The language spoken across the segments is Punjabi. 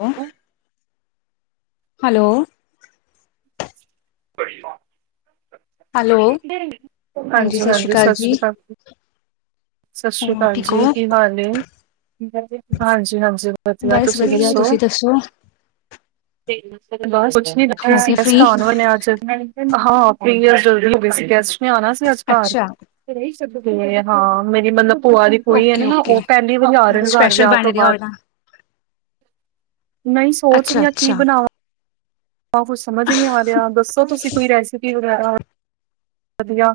ਹਲੋ ਹਲੋ [unintelligible] ਹੈਲੋ ਹਾਂਜੀ ਸ਼੍ਰੀ ਹਾਂਜੀ-ਹਾਂਜੀ ਸਤਿ ਜੀ। ਸ੍ਰੀ ਅਕਾਲ। ਸਤਿ ਸ੍ਰੀ ਹੋਰ ਅਕਾਲ ਠੀਕ ਜੀ ਹੋ? ਕੀ ਹਾਲ ਏ ਹਾਂਜੀ-ਹਾਂਜੀ। ਵਧਿਆ ਬਸ ਤੁਸੀਂ ਵਧੀਆ ਦੱਸੋ ਤੁਸੀਂ ਬਸ ਕੁਛ ਨੀ ਬੈਠੇ ਹੋ ਗਏ ਸੀਗੇ ਗੈਸਟ ਫ੍ਰਰੀ? ਆਨ ਵਾਲੇ ਅੱਜ ਹਾਂ ਫ ਜਲਦੀ ਹੋ ਗਏ ਸੀ ਗੈਸਟ ਨੇ ਆਣਾ ਸੀ ਅੱਜ ਘਰ ਅੱਛਾ ਤੇ ਹਾਂ ਮੇਰੀ ਮਲਬ ਭੂਆ ਦੀ ਕੁੜੀ ਹੈ ਓਕੇ ਨਾ ਓਕੇ ਉਹ ਪਹਿਲੀ ਵਾਰੀ ਆ ਰਹੇ ਨੇ ਘਰ ਸਪੈਸ਼ਲ ਵਿਆਹ ਬਣ ਤੋਂ ਰਿਹਾ ਬਾਅਦ। ਹੋਣਾ ਨਹੀਂ ਅੱਛਾ ਸੋਚਰੀ ਆ ਕੀ ਅੱਛਾ ਬਣਾਵ ਆ ਕੁਛ ਸਮਝ ਹੀ ਨੀ ਆ ਰਿਹਾ ਦੱਸੋ ਤੁਸੀਂ ਕੋਈ ਰੈਸਪੀ ਵਗੈਰਾ। ਵਧੀਆ।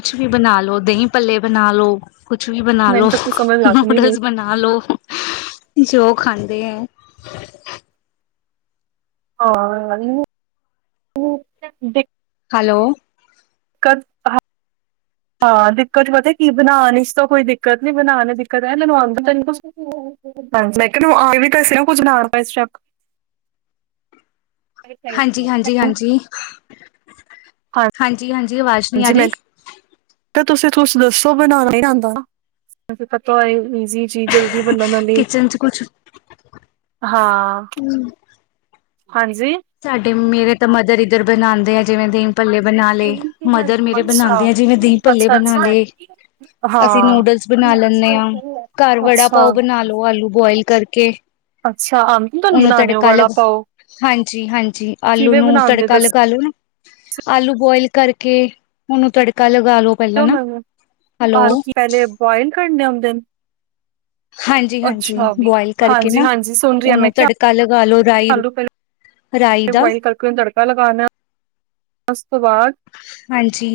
ਕੁਛ ਵੀ ਬਣਾ ਲੋ ਦਹੀਂ ਪੱਲੇ ਬਣਾ ਲੋ ਕੁਛ ਵੀ ਬਣਾ ਲ ਮੈਨੂੰ ਲੋ ਤਾਂ ਕੁਛ ਸਮਝ ਲੱਗ ਨੀ ਰਹੀ ਨੂਡਲਸ ਬਣਾ ਲ ਲੋ ਜੋ ਖਾਂਦੇ ਹੈ ਹਾਂ। ਦੇਖ ਹੈਲੋ। ਕ ਹਾਂ ਦਿੱਕਤ ਚ ਪਤਾ ਕੀ ਬਣਾਉਣ ਇਸ ਤੋਂ ਕੋਈ ਦਿੱਕਤ ਨੀ ਬਣਾਉਣ ਦਿੱਕਤ ਹੈੈਨੂੰ ਆਉਂਦੀ [inaudible] ਮੈਂ ਨੂੰ ਆ ਵੀ ਕੇ ਨਾ ਕੁੱਝ ਨਾ ਇਸ ਸ਼ੱਕ। [inaudible] ਹਾਂਜੀ -ਹਾਂਜੀ -ਹਾਂਜੀ। ਹਾਂਜੀ -ਹਾਂਜੀ ਆਵਾਜ਼ ਨੀ ਆ ਰਹੀ। ਤੇ ਤੁਸੀਂ ਤੁਛ ਦੱਸੋ ਬਣਾਉਣਾ ਹੀ ਨੀਆਉਂਦਾ। ਅੇ ਪਤਾ ਹੋਏ ਇਜੀ਼ ਚੀਜ਼ ਜਲਦੀ ਬੰਨਨ ਵਾਲੀ ਵੲ ਏ। ਕਿਚਨ ਚ ਕੁਛ ਹਾਂ ਹਾਂਜੀ। ਸਾਡੇ ਮੇਰੇ ਤਾਂ ਮਦਰ ਇੱਧਰ ਬਣਾਉਂਦੇ ਆ ਜਿਵੇਂ ਦੀ ਪੱਲੇ ਬਣਾ ਲਏ ਮਦਰ ਮੇਰੇ ਅੱਛਾ ਬਣਾਉਂਦੇ ਆ ਜਿਵੇਂ ਦਹੀਂ ਪੱਲੇ ਅੱਛਾ ਬਣਾ ਅੱਛਾ ਲਏ। ਅਸੀਂ ਹਾਂ ਨੂਡਲਸ ਬਣਾ ਲੈਂਨੇ ਹਾਂ ਘਰ ਵੜਾ ਅੱਛਾ ਪਾਓ ਬਣਾ ਲੋ ਆਲੂ ਬੁਇਲ ਕਰਕੇ। ਅੱਛਾ ਆਂਦਾ ਤੁਹਾਨੂੰ ਉਹਨੂੰ ਬਣਾਉਣੇ ਹੋ ਤੜਕਾ ਬੜਾ ਲਗ ਪਾਓ? ਹਾਂਜੀ ਹਾਂਜੀ ਆਲੂ ਕਿਵੇਂ ਨੂੰ ਬਣਾਂਦੇ ਤੜਕਾ ਲਗਾ ਦੱਸਿਓ ਆਲੂ ਨੂੰ ਆਲੂ ਬੋਇਲ ਕਰਕੇ ਉਹਨੂੰ ਤੜਕਾ ਲਗਾ ਲਓ। ਕਿਉ ਮੈ ਆ ਪਹਿਲੇ ਬਆਇਲ ਕਰਨੇ ਹੁੰਂਦੇ ਨੇ? ਹਾਂਜੀ ਹਾਂਜੀ ਅੱਛਾ ਵੀ ਬੁਆਇਲ ਕਰਕੇ ਨਾ ਹਾਂਜੀ-ਹਾਂਜੀ ਸੁਣ ਰਹੀ ਹਾਂ ਉਹਨੂੰ ਮੈਂ ਕਿਆ ਤੜਕਾ ਲਗਾ ਲੋ ਰਾਈ ਚ ਪਹਿਲਾਂ ਰਾਈ ਦਾ ਬਆਇਲ ਕਰਕੇ ਨੂੰ ਤੜਕਾ ਲਗਾਾਨਣਾ ਉਸ ਤੋਂ ਬਾਅਦ ਹਾਂਜੀ।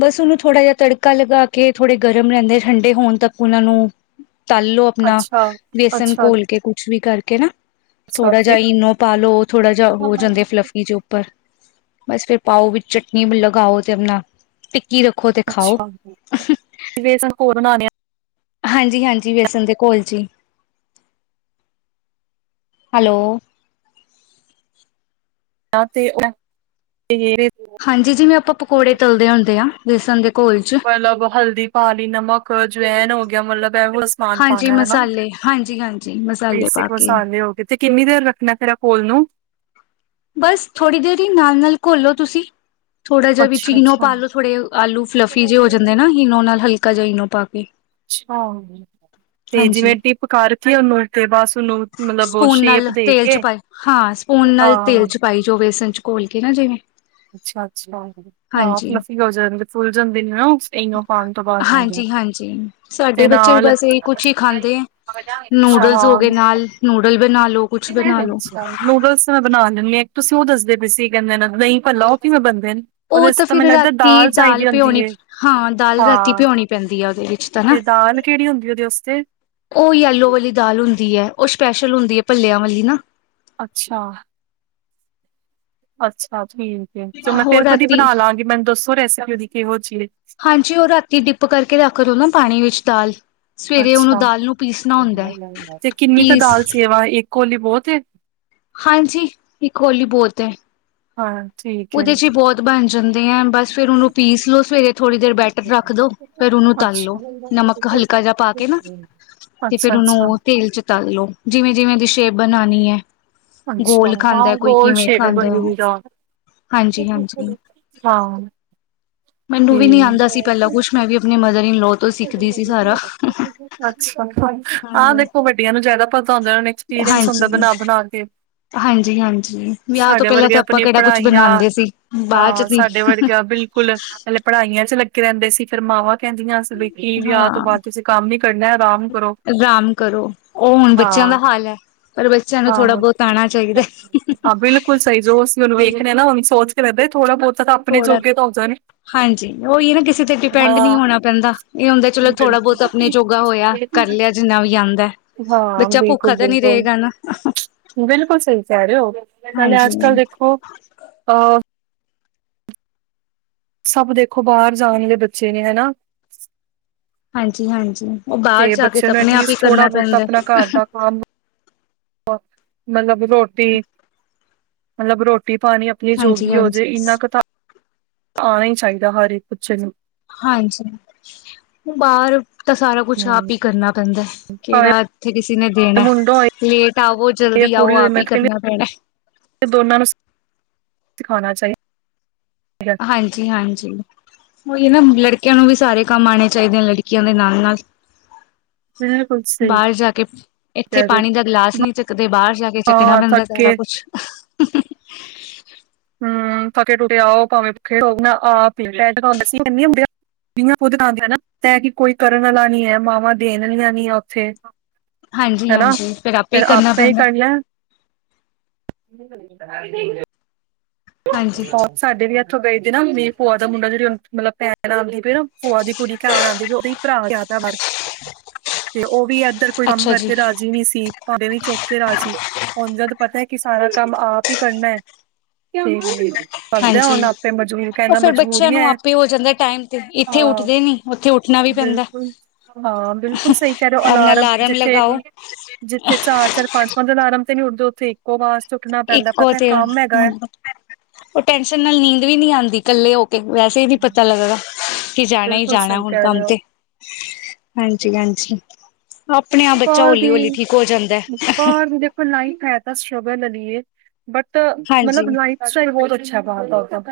ਬਸ ਉਹਨੂੰ ਥੋੜ੍ਹਾ ਜਿਹਾ ਤੜਕਾ ਲਗਾ ਕੇ ਥੋੜੇ ਗਰਮ ਰਹਿੰਦੇ ਠੰਡੇ ਹੋਣ ਤੱਕ ਉਹਨਾਂ ਨੂੰ ਤਲ ਲੋ ਆਪਣਾ ਅੱਛਾ, ਬੇਸਣ ਅੱਛਾ, ਘੋਲ ਕੇ ਕੁਛ ਵੀ ਕਰਕੇ ਨਾ। ਅੱਛਾ ਥੋੜਾ ਫਿਰ ਜਿ ਇਨੋ ਪਾ ਲੋ ਥੋੜਾ ਜਿਹਾ ਹੋ ਜਾਂਦੇ ਫਲੱਫੀ ਜੋ। ਉੱਪਰ ਬਸ ਫਿਰ ਪਾਓ ਵਿੱਚ ਚਟਨੀ ਲਗਾਓ ਤੇ ਆਪਣਾ ਟਿਕਿ ਰੱਖੋ ਤੇ ਖਾਓ ਅੱਛਾ ਕਿਵੇ ਸਾਨੂੰ ਹੋਰ ਬਣਾਉਣੇ ਆ। [inaudible] ਹਾਂਜੀ-ਹਾਂਜੀ ਵੇਅਸਨ ਦੇ ਕੋਲ ਚੀ। ਹੈਲੋ। ਹ ਤੇ ਉਹ। [inaudible] ਹਾਂਜੀ ਜਿਵੇਂ ਆਪਾਂ ਪਕੌੜੇ ਤਲਦੇ ਹੁੰਦੇ ਆ ਬੇਸਣ ਦੇ ਘੋਲ ਚ। ਮਤਲਬ ਹਲਦੀ ਪਾਲੀ ਨਮਕ ਜਵੈਨ ਹੋ ਗਿਆ ਮਤਲਬ ਸਮਾਨ ਹਾਂਜੀ ਪਾਉਣਾ ਹਨਾ ਮਸਾਲੇ ਹਾਂਜੀ ਹਾਂਜੀ ਮਸਾਲੇ ਪਾ ਬੇਸਿਕ ਕੇ ਮਸਾਲੇ ਹੋ ਗਏ। [inaudible] ਤੇ ਕਿੰਨੀ ਦੇਰ ਰੱਖਣਾ ਫੇਰਰਾ ਕੋਲ ਨੂੰ? ਬਸ ਥੋੜ੍ਹੀ ਦੇਰ ਹੀ ਨਾਲ-ਨਾਲ ਘੋਲੋ ਤੁਸੀਂ। ਥੋੜਾ ਜਿਹਾ ਵੀਚ ਅੱਛਾ, ਇਨੋ ਅੱਛਾ, ਪਾਲੋ ਥੋੜੇ ਆਲੂ ਫਲਫੀ ਜੇ ਹੋ ਜਾਂਦੇ ਨਾ। ਇਨੋ ਨਾਲ ਹਲਕਾ ਜਿਹਾ ਇਨੋ ਪਾ ਕੇ। ਅੱਛਾ ਤੇ ਹਾਂਜੀ ਜਿਵੇਂ ਟਿਪ ਕਰਕੇਓਨੂੰ ਤੇ ਬਸ ਉਹਨੂੰ ਮਤਲਬ ਉਹ ਸਪੂਨ ਸ਼ੇਪ ਨਾਲ ਦੇ ਤੇਲ ਚ ਕੇ। ਪਾਈ ਹਾਂ ਸਪੂਨ ਨਾਲ ਤੇਲ ਹਾਂ, 'ਚ ਪਾਈ ਜਾਓ ਬੇਸਨ 'ਚ ਘੋਲ ਕੇ ਨਾ ਜਿਵੇਂ। ਅੱਛਾ-ਅੱਛਾ, ਹਾਂ ਹਾਂਜੀ, ਫਲਫੀ ਹੋ ਜਾਂ ਫੁੱਲ ਜਾਂਦੇ ਨੇ ਨਾ ਇ। ਖਾਉਣ ਤੋਂ ਬਾਅਦ, ਹਾਂਜੀ-ਹਾਂਜੀ ਤੇ ਸਾਡੇ ਬੱਚੇ ਵੀ ਨਾਲ। ਨੂਡਲ। ਬਸ ਇਹੀ [unintelligible] ਮੈਂ ਕੁਛ ਹੀ ਖਾਂਦੇ ਐ। ਨੂਡਲਸ ਹੋ ਗਏ ਨਾਲ ਨੂਡਲ ਬਣਾ ਲੋ ਕੁਛ ਬਣਾ ਲੋ। ਬਣਾ ਲੈਂਦੀ ਹਾਂ ਇੱਕ ਤੁਸੀਂ ਉਹ ਦੱਸਦੇ ਪਏ ਸੀ ਕਹਿੰਦੇ ਨਹੀਂ। ਭਲਾ ਉਹ ਕਿਵੇਂ ਬਣਦੇ ਨੇ, ਉਹਦੇ ਉਹ ਵਾਸਤੇ ਤਾਂ ਫਿਰ ਮੈਨੂੰ ਲਗਦਾ ਰਾਤੀ ਦਾਲ ਚਾਹੀਦੀ ਹੁੰਦੀ ਭਿਉਣੀ ਹੈ, ਹਾਂ ਦਾਲ ਰਾਤੀ ਹਾਂ। ਭਿਉਣੀ ਪੈਂਦੀ ਆ ਉਹਦੇ ਵਿੱਚ ਤਾਂ ਨਾ। ਤੇ ਦਾਲ ਕਿਹੜੀ ਹੁੰਦੀ ਏ ਉਹਦੇ ਵਾਸਤੇ। ਉਹ ਯੈਲੋ ਵਾਲੀ ਦਾਲ ਹੁੰਦੀ ਹੈ, ਉਹ ਸਪੈਸ਼ਲ ਹੁੰਦੀ ਹੈ ਭੱਲਿਆਂ ਵਾਲੀ ਨਾ। ਅੱਛਾ। ਅੱਛਾ ਠੀਕ ਹੈ, ਮੈਂ ਉਹ ਫੇਰ ਕਦੀ ਰਾਤੀ ਬਣਾ ਲਵਾਂਗੀ ਮੈਨੂੰ ਦੱਸੋ ਰੈਸਪੀ ਉਹਦੀ ਕਿਹੋ ਜਿਹੀ। ਹਾਂਜੀ ਉਹ ਰਾਤੀ ਡਿਪ ਕਰਕੇ ਰੱਖ ਲਓ ਨਾ ਪਾਣੀ ਵਿੱਚ ਦਾਲ। ਸਵੇਰੇ ਉਹਨੂੰ ਅੱਛਾ ਦਾਲ ਨੂੰ ਪੀਸਣਾ ਹੁੰਦਾ ਐ ਤੇ ਕਿੰਨੀ ਕੁ ਪੀਸ ਦਾਲ ਸੇਵਾ, ਇੱਕ ਕੋਲੀ ਬਹੁਤ ਹੈ। ਹਾਂਜੀ ਇੱਕ ਹੋਲੀ ਬੋਹੱਤ ਹੈ। ਹਾਂ ਠੀਕ। ਹੈ ਉਹਦੇ 'ਚ ਹੀ ਬਹੁਤ ਬਣ ਜਾਂਦੇ ਆ, ਬਸ ਫਿਰ ਉਹਨੂੰ ਪੀਸ ਲਓ ਸਵੇਰੇ। ਥੋੜ੍ਹੀ ਦੇਰ ਬੈਟਰ ਰੱਖ ਦੋ, ਫਿਰ ਉਹਨੂੰ ਤਲ ਅੱਛਾ ਲਓ, ਨਮਕ ਹਲਕਾ ਜਿਹਾ ਪਾ ਕੇ ਨਾ। ਤੇ ਅੱਛਾ ਫੇਰ ਉਹਨੂੰ ਅੱਛਾ ਉਹ ਤੇਲ 'ਚ ਤਲ ਲੋੋ, ਜਿਵੇਂ- ਜਿਵੇਂ ਉਹਦੀ ਸ਼ੇਪ ਬਣਾਉਣੀ ਹੈ। ਅੱਛਾ ਗੋਲ ਖਾਂਦਾ, ਹਾਂ ਕੋਈ ਗੋਲ ਕਿਵੇਂ ਸ਼ੇਪ ਖਾਂਦਾ ਬਣੀ ਹੈ। ਹੋਈ ਦਾਲ ਹਾਂਜੀ- ਹਾਂਜੀ, ਹਾਂ ਮੈਨੂੰ ਵੀ ਨੀ ਤੇ ਆਉਂਦਾ ਸੀ। ਪਹਿਲਾਾਂ ਕੁਛ ਮੈਂ ਵੀ ਆਪਣੇ ਮਦਰ ਇਨ ਲੋ। ਤੋਂ ਸਿੱਖਦੀ ਸੀ ਸਾਰਾ ਅੱਛਾ, ਆਹ ਦੇਖੋ ਵੱਡੀਆਂ ਨੂੰ ਜਿਆਦਾ ਪਤਾ ਹੁੰਦਾ ਉਹ ਨੇ। ਐਕਸਪੀਰੀਅੰਸ ਹੁੰਦਾ ਹਾਂਜੀ ਬਣਾ- ਬਣਾ ਕੇ। ਹਾਂਜੀ -ਹਾਂਜੀ, ਵਿਆਹ ਤੋਂ ਸਾਡੇ ਪਹਿਲਾਂ ਵਰਗੇ ਤਾਂ ਆਪਾਂ ਆਪਣੀ ਕਿਹੜਾ ਕੁਛ ਪੜ੍ਹਾਈਆਂ ਬਣਾਉਂਦੇ ਸੀ, ਬਾਅਦ 'ਚ ਹਾਂ ਸੀ। ਸਾਡੇ ਵਰਗਾ ਬਿਲਕੁਲ, ਹਲੇ ਪੜ੍ਹਾਈਆਂ 'ਚ ਲੱਗੇ ਰਹਿੰਦੇ ਸੀ, ਫੇਰ ਮਾਵਾਂ ਕਹਿੰਦੀਆਂ ਬ। ਹਾਂ, ਕਰੋ ਆਰਾਮ ਕਰੋ, ਉਹ ਹੁਣ ਬੱਚਿਆਂ ਹਾਂ ਦਾ ਹਾਲ ਹੈ। ਪਰ ਬੱਚਿਆਂ ਨੂੰ ਥੋੜ੍ਹਾ ਆਹੋ ਬਹੁਤ ਆਉਣਾ ਚਾਹੀਦਾ। ਹਾਂ ਬਿਲਕੁਲ ਸਹੀ, ਜੋ ਅਸੀ ਉਹਨੂੰ ਵੇਖਦੇ ਨਾ ਉਹ ਸੋਚ ਰਹਿੰਦਾ ਥੋੜਾ ਬਹੁਤ। ਥੋੜਾ, ਹਾਂਜੀ ਉਹੀ ਨਾ ਕਿਸੇ ਤੇ ਡਿਪੈਂਡ ਨਹੀਂ ਹਾਂ ਹੋਣਾ ਪੈਂਦਾ। ਇਹ ਹੁੰਦਾ ਚਲੋ ਥੋੜਾ ਬਿਲਕੁਲ ਬਹੁਤ ਆਪਣੇ ਜੋਗਾ ਹੋਇਆ, ਕਰ ਲਿਆ ਜਿੰਨਾ ਵੀ ਆਉਂਦਾ। ਹਾਂ ਬੱਚਾ ਬਿਲਕੁਲ ਭੁੱਖਾ ਤਾਂ ਨੀ ਬਿਲਕੁਲ ਰਹੇਗਾ ਨਾ। ਬਿਲਕੁਲ ਸਹੀ ਕਹਿ ਰਹੇ ਹੋ, ਨਾਲੇ ਹਾਂਜੀ ਅੱਜ ਕੱਲ ਦੇਖੋ, ਅਹ। ਸਭ ਦੇਖੋ, ਬਾਹਰ ਜਾਣ ਦੇ ਬੱਚੇ ਨੇ ਹਨਾ। ਹਾਂਜੀ- ਹਾਂਜੀ, ਉਹ ਬਾਹਰ ਜਾ ਕੇ ਬੱਚੇ ਤੇ ਨੂੰ ਆਪਣੇ ਆਪ ਹੀ ਐਟਲੀਸਟ ਥੋੜਾ ਕਰਨਾ ਬਹੁਤਾ ਪੈਂਦਾ। ਆਪਣਾ ਘਰ ਦਾ ਮਤਲਬ ਰੋਟੀ। ਮਤਲਬ ਰੋਟੀ ਪਾਣੀ, ਆਪਣੀ ਜੋ ਹਾਂਜੀ ਵੀ ਹੋਜੇ, ਹਾਂਜੀ ਇੰਨਾ ਕ ਤਾ। ਆਉਣਾ ਹੀ ਚਾਹੀਦਾ ਹਰ ਇੱਕ ਬੱਚੇ ਨੂੰ। ਹਾਂਜੀ, ਉਹ ਬਾਹਰ। ਤਾਂ ਸਾਰਾ ਕੁਛ ਹੂੰ ਆਪ ਹੀ ਕਰਨਾ ਪੈਂਦਾ ਹੈ, ਭਾਵੇਂ ਕਿਹੜਾ ਇੱਥੇ ਕਿਸੇ ਨੇ ਦੇਣਾ। ਮੁੰਡਾ ਹੋਏ ਲੇਟ ਆਵੋ, ਜਾਂ ਜਲਦੀ ਆਓ ਕੁੜੀ ਹੋਏ ਆਪ ਹੀ ਮੈਂ ਤਾਂ ਕਰਨਾ ਕਹਿੰਦੀ ਪੈਣਾ। ਦੋਨਾਂ ਨੂੰ, ਸਿਖਾਉਣਾ ਚਾਹੀਦਾ, ਠੀਕ ਹੈ। ਹਾਂਜੀ-ਹਾਂਜੀ। ਉਹੀ ਨਾ, ਲੜਕੇਆਂ ਨੂੰ ਵੀ ਸਾਰੇ ਕੰਮ ਆਉਣੇ ਚਾਹੀਦੇ ਲੜਕੀਆਂ ਦੇ ਨਾਲ-ਨਾਲ। ਹ ਕੁਛ ਬਾਹਰ ਜਾ ਕੇ ਇੱਥੇ ਪਾਣੀ ਦਾ ਗਿਲਾਸ ਨਹੀਂ ਚੱਕਦੇ ਬਾਹਰ ਜਾ ਕੇ ਹੋ ਚੱਕਣਾ ਹਾਂ ਪੈਂਦਾ ਸਾਰਾ ਥੱਕੇ ਕੁਛ। ਹਮ ਥਕੇੇ ਟੁੱਟੇ ਆਓ ਭਾਵੇਂ ਭੁੱਖੇ ਹੋਵੋ। ਮੈਂ ਖੁਦ ਨਾਲ ਉਹਦੇ ਨਾ ਕਿ ਕੋਈ ਕਰਨ ਵਾਲਾ ਨੀ ਹੈ ਮਾਵਾਂ ਦੇਣ ਵਾਲੀਆਂ ਨੀ ਉੱਥੇ। ਹਾਂਜੀ ਹੈ ਨਾ, ਹਾਂਜੀ ਹੀ ਫੇਰ ਕਰਨਾ ਆਪੇ ਹੀ ਪੈਂਦਾ ਕਰ ਲੈਣ। [inaudible] ਹਾਂਜੀ ਹਾਂ। ਸਾਡੇ ਵੀ ਇੱਥੋਂ ਗਏ ਸੀ ਨਾ ਭੂਆ ਦਾ ਮੁੰਡਾ ਜਿਹੜੀ ਮਤਲਬ ਭੈਣ ਲਉਂਦੀ ਪਈ ਨਾ ਭੂਆ ਦੀ ਕੁੜੀ ਘਰ ਆਉਂਦੀ ਉਹਦੀ, ਭਰਾ ਜ਼ਿਆਦਾ ਮਰ ਹ [inaudible] ਤੇ ਉਹ ਵੀ ਇਧਰ ਕੋਈ ਕੰਮ ਕਰਕੇ ਰਾਜ ਰਾਜੀ ਨਹੀਂ ਸੀ ਭਾਂਡੇ ਨੀ ਚੁੱਕ ਕੇ ਰਾਜੀ ਹੁਣ ਜਦ ਪਤਾ ਹੈ ਕਿ ਸਾਰਾ ਕੰਮ ਆਪ ਹੀ ਕਰਨਾ ਹੈ। [inaudible] ਕਰਦੇ ਹੁਣ ਹਾਂਜੀ ਆਪੇ ਮਜਬੂ ਉਹ ਕਹਿੰਦਾ ਫੇਰ ਬੱਚਿਆਂ ਮਜਬੂਰੀਆਂ, ਨੂੰ ਆਪੇ ਹੋ ਜਾਂਦਾ ਟਾਈਮ ਤੇ ਇੱਥੇ ਆਹ ਉੱਠਦੇ ਨੀ ਉੱਥੇ ਉੱਠਣਾ ਵੀ ਪੈਂਦਾ ਬਿਲੁ ਹਾਂ, ਬਿਲਕੁਲ ਸਹੀ ਕਹਿ ਰਹੇ ਹੋ ਆਪਣਾ ਅਲਾਰਮ ਜਿੱਥੇ ਲਗਾਓ ਜਿੱਥੇ ਚਾਰ-ਚਾਰ ਪੰਜ-ਪੰਜ ਅਲਾਰਮ ਤੇ ਨੀ ਉੱਠਦੇ ਉੱਥੇ ਇੱਕੋ ਆਵਾਜ਼ ਤੇ ਉੱਠਣਾ ਪੈਂਦਾ ਇੱਕੋ ਪਤਾ ਤੇ ਕੰਮ ਹੈਗਾ ਹੈ। ਉਹ ਟੈਨਸ਼ਨ ਨਾਲ ਨੀਂਦ ਵੀ ਨਹੀਂ ਆਉਂਦੀ ਕੱਲੇ ਹੋ ਕੇ ਵੈਸੇ ਹੀ ਨੀ ਪਤਾ ਲੱਗਦਾ। ਕੀ ਜਾਣਾ ਹੀ ਬਿਲਕੁਲ ਜਾਣਾ ਸਹੀ ਹੁਣ ਕਹਿ ਰਹੇ ਕੰਮ ਹੋ ਤੇ, ਹਾਂਜੀ-ਹਾਂਜੀ। ਆਪਣੇ ਆਪ ਬੱਚਾ ਬਾਹਰ ਹੌਲੀ-ਹੌਲੀ ਠੀਕ ਹੋ ਜਾਂਦਾ। ਹੁਣ ਨਾ ਹੀ ਫਾਇਦਾ ਸਟਰਗਲ ਲੈ ਲਈਏ ਬਟ ਹਾਂਜੀ ਮਤਲਬ ਲਾਈਨ ਮੌਸਮ ਬਹੁਤ ਅੱਛਾ ਬਾਹਰ ਦਾ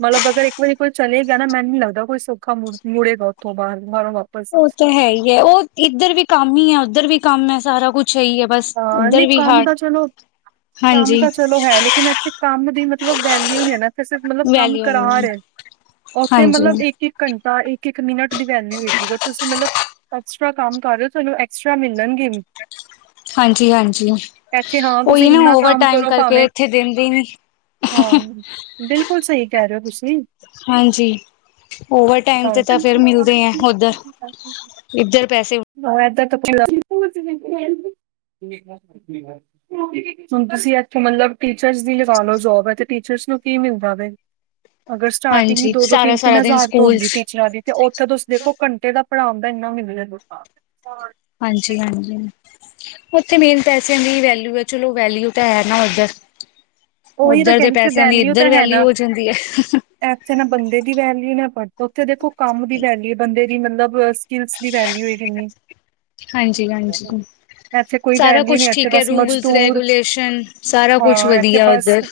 ਮਤਲਬ ਅਗਰ ਇੱਕ ਵਾਰੀ ਕੋਈ ਚਲੇ ਗਿਆ ਨਾ ਮੈਨੂੰ ਨੀ ਲੱਗਦਾ ਕੋਈ ਸੌਖਾ ਮੁੜ ਮੁੜੇਗਾ ਉਥੋਂ ਬਾਹਰ ਬਾਹਰੋਂ ਬਾਹਰ ਉਹ ਤਾਂ ਹੈ ਹੀ ਹੈ ਉਹ ਇੱਧਰ ਵੀ ਕੰਮ ਹੀ ਹੈ ਉੱਧਰ ਵੀ ਕੰਮ ਹੈ ਸਾਰਾ ਕੁੱਛ ਹੈ ਹੀ ਹੈ। ਬਸ ਹਾਂ ਇੱਧਰ ਨਹੀਂ ਵੀ ਕੰਮ ਹਾਰ ਤਾਂ ਚਲੋ ਕੰਮ ਹਾਂਜੀ ਤਾਂ ਚਲੋ ਹੈ ਨੀ ਲੇਕਿਨ ਇੱਥੇ ਕੰਮ ਦੀ ਮਤਲਬ ਵੈਲਿਊ ਨਹੀ ਹੈ ਨਾ ਇੱਥੇ ਅ ਮਤਲਬ ਕੰਮ ਵੈਲਿਊ ਕਰਾ ਨਹੀਂ ਹੈ ਰਹੇ ਉੱਥੇ ਹਾਂਜੀ ਮਤਲਬ ਇੱਕ ਇੱਕ ਘੰਟਾ ਇੱਕ ਇੱਕ ਮਿੰਟ ਦੀ ਵੈਲਉ ਹੋਏਗੀ ਪਰ ਤੁਸੀਂ ਮਤਲਬ ਐਕਸਟਰਾ ਕੰਮ ਕਰ ਰਹੇ ਹੋ ਤੁਹਾਨੂੰ ਐਕਸਟਰਾ ਮਿਲਣਗੇ ਵੀ। ਹਾਂਜੀ, ਹਾਂਜੀ। ਇੱਥੇ ਹਾਂ ਉਹੀ ਤੁਸੀਂ ਨਾ ਇੰਨਾ ਓਵਰ ਕੰਮ ਟਾਈਮ ਕਰੋ ਕਰਕੇ ਭਾਵੇਂ ਇੱਥੇ ਦਿੰਦੇ ਨੀ। ਹਾਂ ਬਿਲਕੁਲ ਸਹੀ ਕਹਿ ਰਹੇ ਹੋ ਤੁਸੀਂ। ਹਾਂਜੀ ਓਵਰ ਟਾਈਮ ਹਾਂ ਤੇ ਤਾਂ ਫੇਰ ਮਿਲਦੇ ਆ ਉਧਰ। ਇੱਧਰ ਪੈਸੇ ਅਜੇ ਤੱਕ ਤੇ [unintelligible] ਹੁਣ ਤੁਸੀਂ ਇੱਥੋਂ ਮਤਲਬ ਟੀਚਰਸ ਦੀ ਲਗਾ ਲੋ ਜੋਬ ਹੈ ਤੇ ਟੀਚਰਸ ਨੂੰ ਕੀ ਮਿਲਦਾ ਵੇ। [inaudible] ਅਗਰ ਸਟਾਰਟਿੰਗ ਵੀ ਹਾਂਜੀ ਦੋ ਦੋ ਸਾਰਾ ਤਿੰਨ ਤਿੰਨ ਸਾਰਾ ਦਿਨ ਹਜ਼ਾਰ ਤੋਂ ਸਕੂਲ ਹੁੰਦੀ ਚ ਟੀਚਰਾਂ ਦੀ ਤੇ ਉੱਥੇ ਤੁਸੀਂ ਦੇਖੋ ਘੰਟੇ ਦਾ ਪੜਾਉਣ ਦਾ ਇਨਾ ਮਿਲ ਰਿਹਾ ਤੁਹਾਨੂੰ। ਹਾਂਜੀ -ਹਾਂਜੀ। ਉੱਥੇ ਮੇਨ ਪੈਸਿਆਂ ਦੀ ਵੈਲਯੂ ਹੈ ਚਲੋ ਵੈਲਊ ਤਾਂ ਹੈ ਨਾ ਉੱਧਰ। ਉਹੀ ਤਾਂ ਉੱਧਰ ਦੇ ਕਹਿੰਦੀ ਸੀ ਪੈਸਿਆਂ ਦੀ ਇੱਧਰ ਤਾਂ ਹੈ ਵੈਲਿਊ ਨਾ। ਹੋ ਜਾਂਦੀ ਹੈ। ਇੱਥੇ ਨਾ ਬੰਦੇ ਦੀ ਵੈਲਿਊ ਨਾ ਪੜ੍ਹਦਾ ਉੱਥੇ ਦੇਖੋ ਕੰਮ ਦੀ ਵੈਲਿਊ ਬੰਦੇ ਦੀ ਮਤਲਬ ਸਕਿਲਜ ਦੀ ਵੈਲਊ ਹੋਈ ਕਿੰਨੀ। ਹਾਂਜੀ, ਹਾਂਜੀ। ਇੱਥੇ ਕੋਈ ਸਾਰਾ ਵੈਲਿਊ ਕੁਛ ਨੀ ਇੱਥੇ ਠੀਕ ਹੈ ਬਸ ਰੂਲਸ ਮਜ਼ਦੂਰ ਰੈਗੂਲੇਸ਼ਨ ਸਾਰਾ ਕੁਛ ਹਾਂ ਇੱਥੇ ਵਧੀਆ ਬਸ ਉੱਧਰ।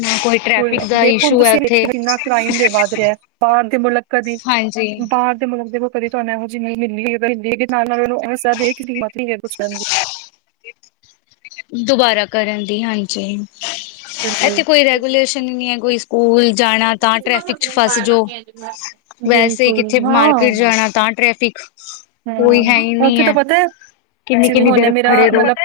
ਮੈਂ ਕੋਈ। ਟ੍ਰੈਫਿਕ ਦਾ ਦੇਖ ਹੁਣ ਇਸ਼ੂ ਹੈ ਤੁਸੀਂ ਉੱਥੇ ਇੰਨਾ ਕ੍ਰਾਈਮ ਵੱਧ ਰਿਹਾ, ਬਾਹਰ ਦੇ ਮੁਲਕ ਕਦੇ ਹਾਂਜੀ ਬਾਹਰ ਦੇ ਮੁਲਕ ਦੇ ਓ ਕਦੀਤੁਹਾਡੇ ਨਾਲ ਉਚੀ- ਨੀਵੀਂ ਮਿਲਦੀ ਹੈਗੀ ਤਾਂ ਮਿਲਦੀ ਨਾਲ -ਨਾਲ ਉਹਸਾਡੀ ਮਰਜੀ ਏ ਕੁਝ ਕਰਨ ਦੀ ਦੁਬਾਰਾ ਕਰਨ ਦੀ, ਹਾਂਜੀ। ਇੱਥੇ ਬਿਲਕੁਲ ਕੋਈ ਰੈਗੂਲੇਸ਼ਨ ਹੀ ਨਈ ਹੈ, ਕੋਈ ਸਕੂਲ ਜਾਣਾ ਤਾਂ ਟ੍ਰੈਫਿਕ ਚ, ਫਸ ਜਾਓ ਵੈਸੇ ਕਿੱਥੇ, ਮਾਰਕੀਟ ਜਾਣਾ ਤਾਂ ਟ੍ਰੈਫਿਕ ਕੋਈ ਹੈ ਹਮ, ਹੀ ਉੱਥੇ ਨਹੀਂ ਤਾਂ ਪਤਾ ਹੈ ਕਿੰਨੀ ਜਿਵੇਂ, ਕਿੰਨੀ ਹੁਣ ਦੇਰ ਮੇਰਾ ਖੜੇ ਰਹੋ ਮਤਲਬ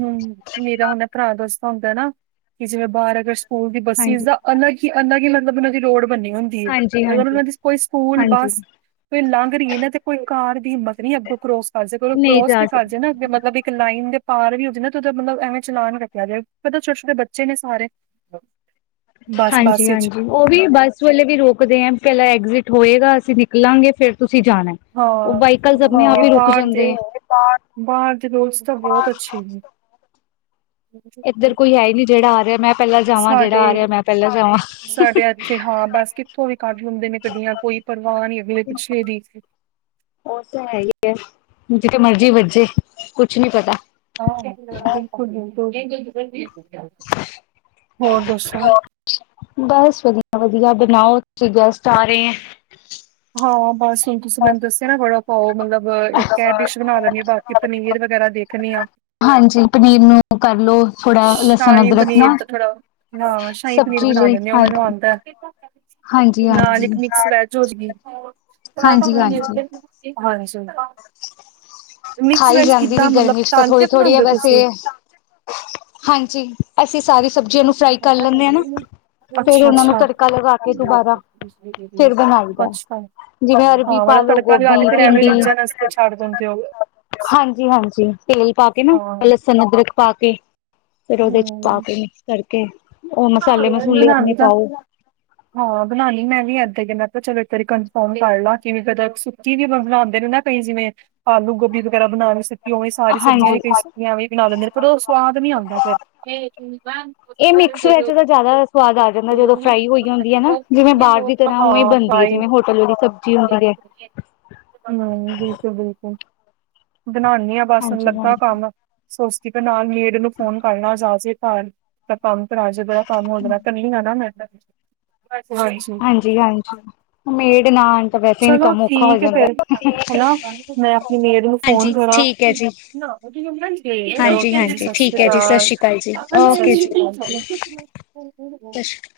ਹਮ, ਮੇਰਾ ਹੁਣੇ ਭਰਾ ਦਸਦਾ ਹੁੰਦਾ ਨਾ, ਕਿ ਜਿਵੇਂ ਬਾਹਰ ਅਗਰ ਸਕੂਲ ਦੀ ਬੱਸਿਸ ਹਾਂਜੀ ਦਾ ਇਨਾ ਅਲੱਗ- ਅਲੱਗ ਦੀ ਰੋਡ ਬਣੀ ਹੁੰਦੀ ਏ, ਹਾਂਜੀ ਅਗਰ ਹਾਂਜੀ ਉਹਨਾਂ ਦੀ ਕੋਈ ਸਕੂਲ ਹਾਂਜੀ ਬੱਸ ਕੋਈ ਲਾਂਘ ਰਹੀ ਨਾ ਤੇ, ਕੋਈ ਕਾਰ ਹਿਮਤ ਨ ਅੱਗੋਂ ਕਰੋਸ ਅਜੇ ਕੋਲ ਨਹੀਂ ਕਰੋਸ ਜਾ ਵੀ ਕਰ ਸਕਦੇ ਜੇ ਨਾ, ਅੱਗੇ ਮਤਲਬ ਇੱਕ ਲਾਈਨ ਦੇ ਪਾਰ ਵੀ ਹੋ ਜਾਏ ਤੇਦੇ ਮਤਲਬ ਐਵੇਂ ਚਲਾਨ ਕਟਿਆ ਜਾਵੇ ਪਤਾ ਛੋਟੇ- ਛੋਟੇ ਬੱਚੇ ਨੇ ਸਾਰੇ ਬੱਸ ਹਾਂਜੀ- ਬੱਸ ਵਿੱਚ ਹਾਂਜੀ ਉਹ ਵੀ ਬੱਸ ਵੇਲੇ ਵੀ ਰੋਕਦੇ ਆ, ਪਹਿਲਾਂ ਐਗਜਿਟ ਹੋਏਗਾ, ਅਸੀਂ ਨਿਕਲਾਂਗੇ, ਫੇਰ ਤੁਸੀਂ ਜਾਣਾ ਹਾਂ ਓ ਵਾਈਕਲ ਨਹੀਂ ਦਬਿਆਂ, ਨਹੀਂ ਵੀ ਰੁਕ ਬਾਹਰ ਜਾਂਦੇ ਦੇ ਆ ਪਾ ਬਾਹਰ ਦੇ, ਰੂਲਸ, ਤਾਂ ਬਹੁਤ ਅੱਛੇ ਇੱਧਰ ਕੋਈ ਹੈ ਹੀ ਨਈ, ਜਿਹੜਾ ਆ ਰਿਹਾ ਮੈਂ ਪਹਿਲਾਂ ਜਾਵਾਂ, ਸਾਡੇ ਜਿਹੜਾ ਆ ਰਿਹਾ ਮੈਂ ਪਹਿਲਾਂ ਜਾਵਾਂ ਸਾਡੇ ਇੱਥੇ ਹਾਂ ਬਸ ਕਿੱਥੋਂ ਵੀ ਕੱਢ ਲੈਂਦੇ ਨੇ, ਗੱਡੀਆਂ ਕੋਈ ਪਰਵਾਹ ਨਈ, ਅਗਲੇ ਪਿੱਛੇ ਦੀ ਉਹ ਤਾਂ ਹੈ ਏ, ਜਿਥੇ ਮਰਜ਼ੀ ਵੱਜੇ ਕੁਛ ਨੀ ਪਤਾ ਹੋਰ ਦੱਸੋ? ਬਸ ਵਧੀਆ- ਵਧੀਆ ਬਣਾਓ ਤੁ ਗੈਸਟ ਆ ਰਹੇ ਐ ਹਾਂ, ਬਸ। ਹੁਣ ਤੁਸੀਂ ਮੈਨੂੰ ਦੱਸਿਆ ਨਾ ਵੜਾ-ਪਾਓ, ਮਤਲਬ ਇੱਕ ਇਹ ਡਿਸ਼ ਬਣਾ ਲੈਣੀ, ਬਾਕੀ ਪਨੀਰ ਵਗੈਰਾ ਦੇਖਣੀ ਆ ਹਾਂਜੀ, ਪਨੀਰ ਨੂੰ ਕਰਲੋ ਥੋੜਾ ਲਸਣ ਸ਼ਾਹੀ ਅਦਰਕ ਪਨੀਰ, ਨਾ ਦਾ ਥੋੜਾ ਹਾਂ ਸ਼ਾਹੀ ਪਨੀਰ ਸਬਜ਼ੀ ਬਣਾ, ਲਈ ਦਿੰਨੀਂ ਆ ਓ ਮੈਨੂੰ ਹਾਂਜੀ ਆਦਾ ਹਾਂਜੀ ਨਾਲ ਹਾਂਜੀ ਇੱਕ, ਮਿਕਸ ਵੈਜ ਹਾਂ। ਹਾਂਜੀ ਹਾਂਜੀ ਖਾਈ ਜਾਂਦੀ ਨਈ ਗਰਮੀ ਚ, ਤਾਂ ਥੋੜ੍ਹੀ-ਥੋੜੀ ਆ ਹੋ ਵੈਸੇ। ਤੁਸੀਂ ਹਾਂਜੀ। ਅਸੀਂ ਸਾਰੀ, ਸਬਜ਼ੀਆਂ ਨੂੰ ਫ੍ਰਾਈ ਕਰ ਲੈਂਨੇ ਆ ਨਾ। ਫੇਰ ਉਹਨਾਂ ਨੂੰ ਅੱਛਾ-ਅੱਛਾ,, ਅੱਛਾ। ਤੜਕਾ ਲਗਾ ਕੇ ਦੁਬਾਰਾ ਫੇਰ ਬਣਾਈਦਾ ਪਾਲਕ ਜਿਵੇਂ ਅਰਬੀ ਪਾ ਨੂੰ ਲੋ ਤੜਕਾ ਲਾ ਕੇ, ਗੋਭੀ ਫ਼ਿਰ ਐਵੇਂ ਭਿੰਡੀ ਰਿੱਝਣ ਆਸਤੇ ਛੱਡ ਦਿੰਦੇ ਹੋ। ਹਾਂਜੀ-ਹਾਂਜੀ, ਤੇਲ ਪਾ ਕੇ ਨਾ ਹਾਂ ਫੇਰ ਲਸਣ, ਅਦਰਕ ਪਾ ਕੇ ਫਿਰ ਉਹਦੇ ਚ ਪਾ ਹਮ ਕੇ, ਮਿਕਸ ਕਰਕੇ,। ਉਹ ਨਹੀਂ ਮਸਾਲੇ-ਮਸੂਲੇ ਆਪਣੇ ਬਣਾਉਣੀ ਤਾਂ ਪਾਓ ਹਾਂ ਬਣਾਨੀ ਮੈਂ ਵੀ ਏਦਾਂ ਈ ਏ,। ਮੈਂ ਕਿਆ ਚਲੋ ਇੱਕ ਵਾਰੀ ਕਨਫਰਮ ਕਰ ਲਾ ਕਿ, ਪਤਾ ਸੁੱਕੀ ਵੀ ਆਪਾਂ ਬਣਾਉਂਦੇ ਨੇ। ਮੈਂ ਭੈ ਜਿਵੇਂ ਆਲੂ ਗੋਭੀ, ਵਗੈਰਾ ਬਣਾ ਸੁੱਕੀ, ਉਵੇਂ ਸਾਰੀ ਸਬਜ਼ੀਆਂ ਹਾਂਜੀ ਵੀ ਕਈ ਸੁੱਕੀਆਂ ਵੀ ਬਣਾ ਦਿੰਦੇ ਨੇ, ਪਰ ਉਹ ਸਵਾਦ ਨਈ, ਆਉਦਾ ਫਿਰ। [unintelligible] [inaudible] ਇਹ ਮਿਕਸ ਵੈਜ, ਦਾ ਜ਼ਿਆਦਾ ਸਵਾਦ ਆ ਦਾ ਜਦੋਂ ਫਰਾਈ ਹੋਈ ਹੁੰਦੀ ਏ ਨਾ, ਜਿਵੇਂ ਬਾਹਰ ਦੀ ਤਰ੍ਹਾਂ ਉਵੇਂ ਹਾਂ ਬਣਦੀ ਏ, ਜਿਵੇਂ ਹੋਟਲ ਦੀ ਸਬਜ਼ੀ ਹੁੰਦੀ ਏ, ਹੈਲੋ, ਬਿਲਕੁਲ-ਬਿਲਕੁਲ ਬਣਾਨੀਂ ਆਂ, ਬਸ ਹਾਂਜੀ ਲੱਗਾ ਹਾਂਜੀ ਕੰਮ ਸੋਚਦੀ ਪਈ ਆਂ, ਨਾਲ ਮੇਡ ਨੂੰ ਫੋਨ ਕਰਲਾਂ, ਅੱਜ ਆਜੇ ਘਰ, ਤੇ ਕੰਮ ਕਰਾ ਜੇ ਬੜਾ ਕੰਮ ਹੋ ਜਾਣਾ, ਕਰਨੀਆਂ ਨਾ ਮੇਡ ਨੂੰ ਹਾਂਜੀ-ਹਾਂਜੀ, ਮੇਡ ਨਾ ਆਣ ਤਾਂ ਵੈਸੇ ਵੀ ਚਲੋ ਕੰਮ ਔਖਾ ਹੋ ਠੀਕ ਐ ਜਾਂਦਾ। ਫੇਰ, ਹੈਨਾ ਮੈਂ ਆਪਣੀ ਮੇਡ ਨੂੰ ਫੋਨ, ਹਾਂਜੀ, ਕਰਾਂ। ਠੀਕ ਐ ਜੀ। ਹੈਲੋ, ਹਾਂਜੀ-ਹਾਂਜੀ, ਠੀਕ ਐ ਜੀ, ਸਤਿ ਸਾਸੀਕਾਲ, ਸ਼੍ਰੀ ਅਕਾਲ ਜੀ, ਓਕੇ ਜੀ, ਸਾਸ਼ੀਕਾਲ। ਸਤਿ ਸ਼੍ਰੀ [inaudible]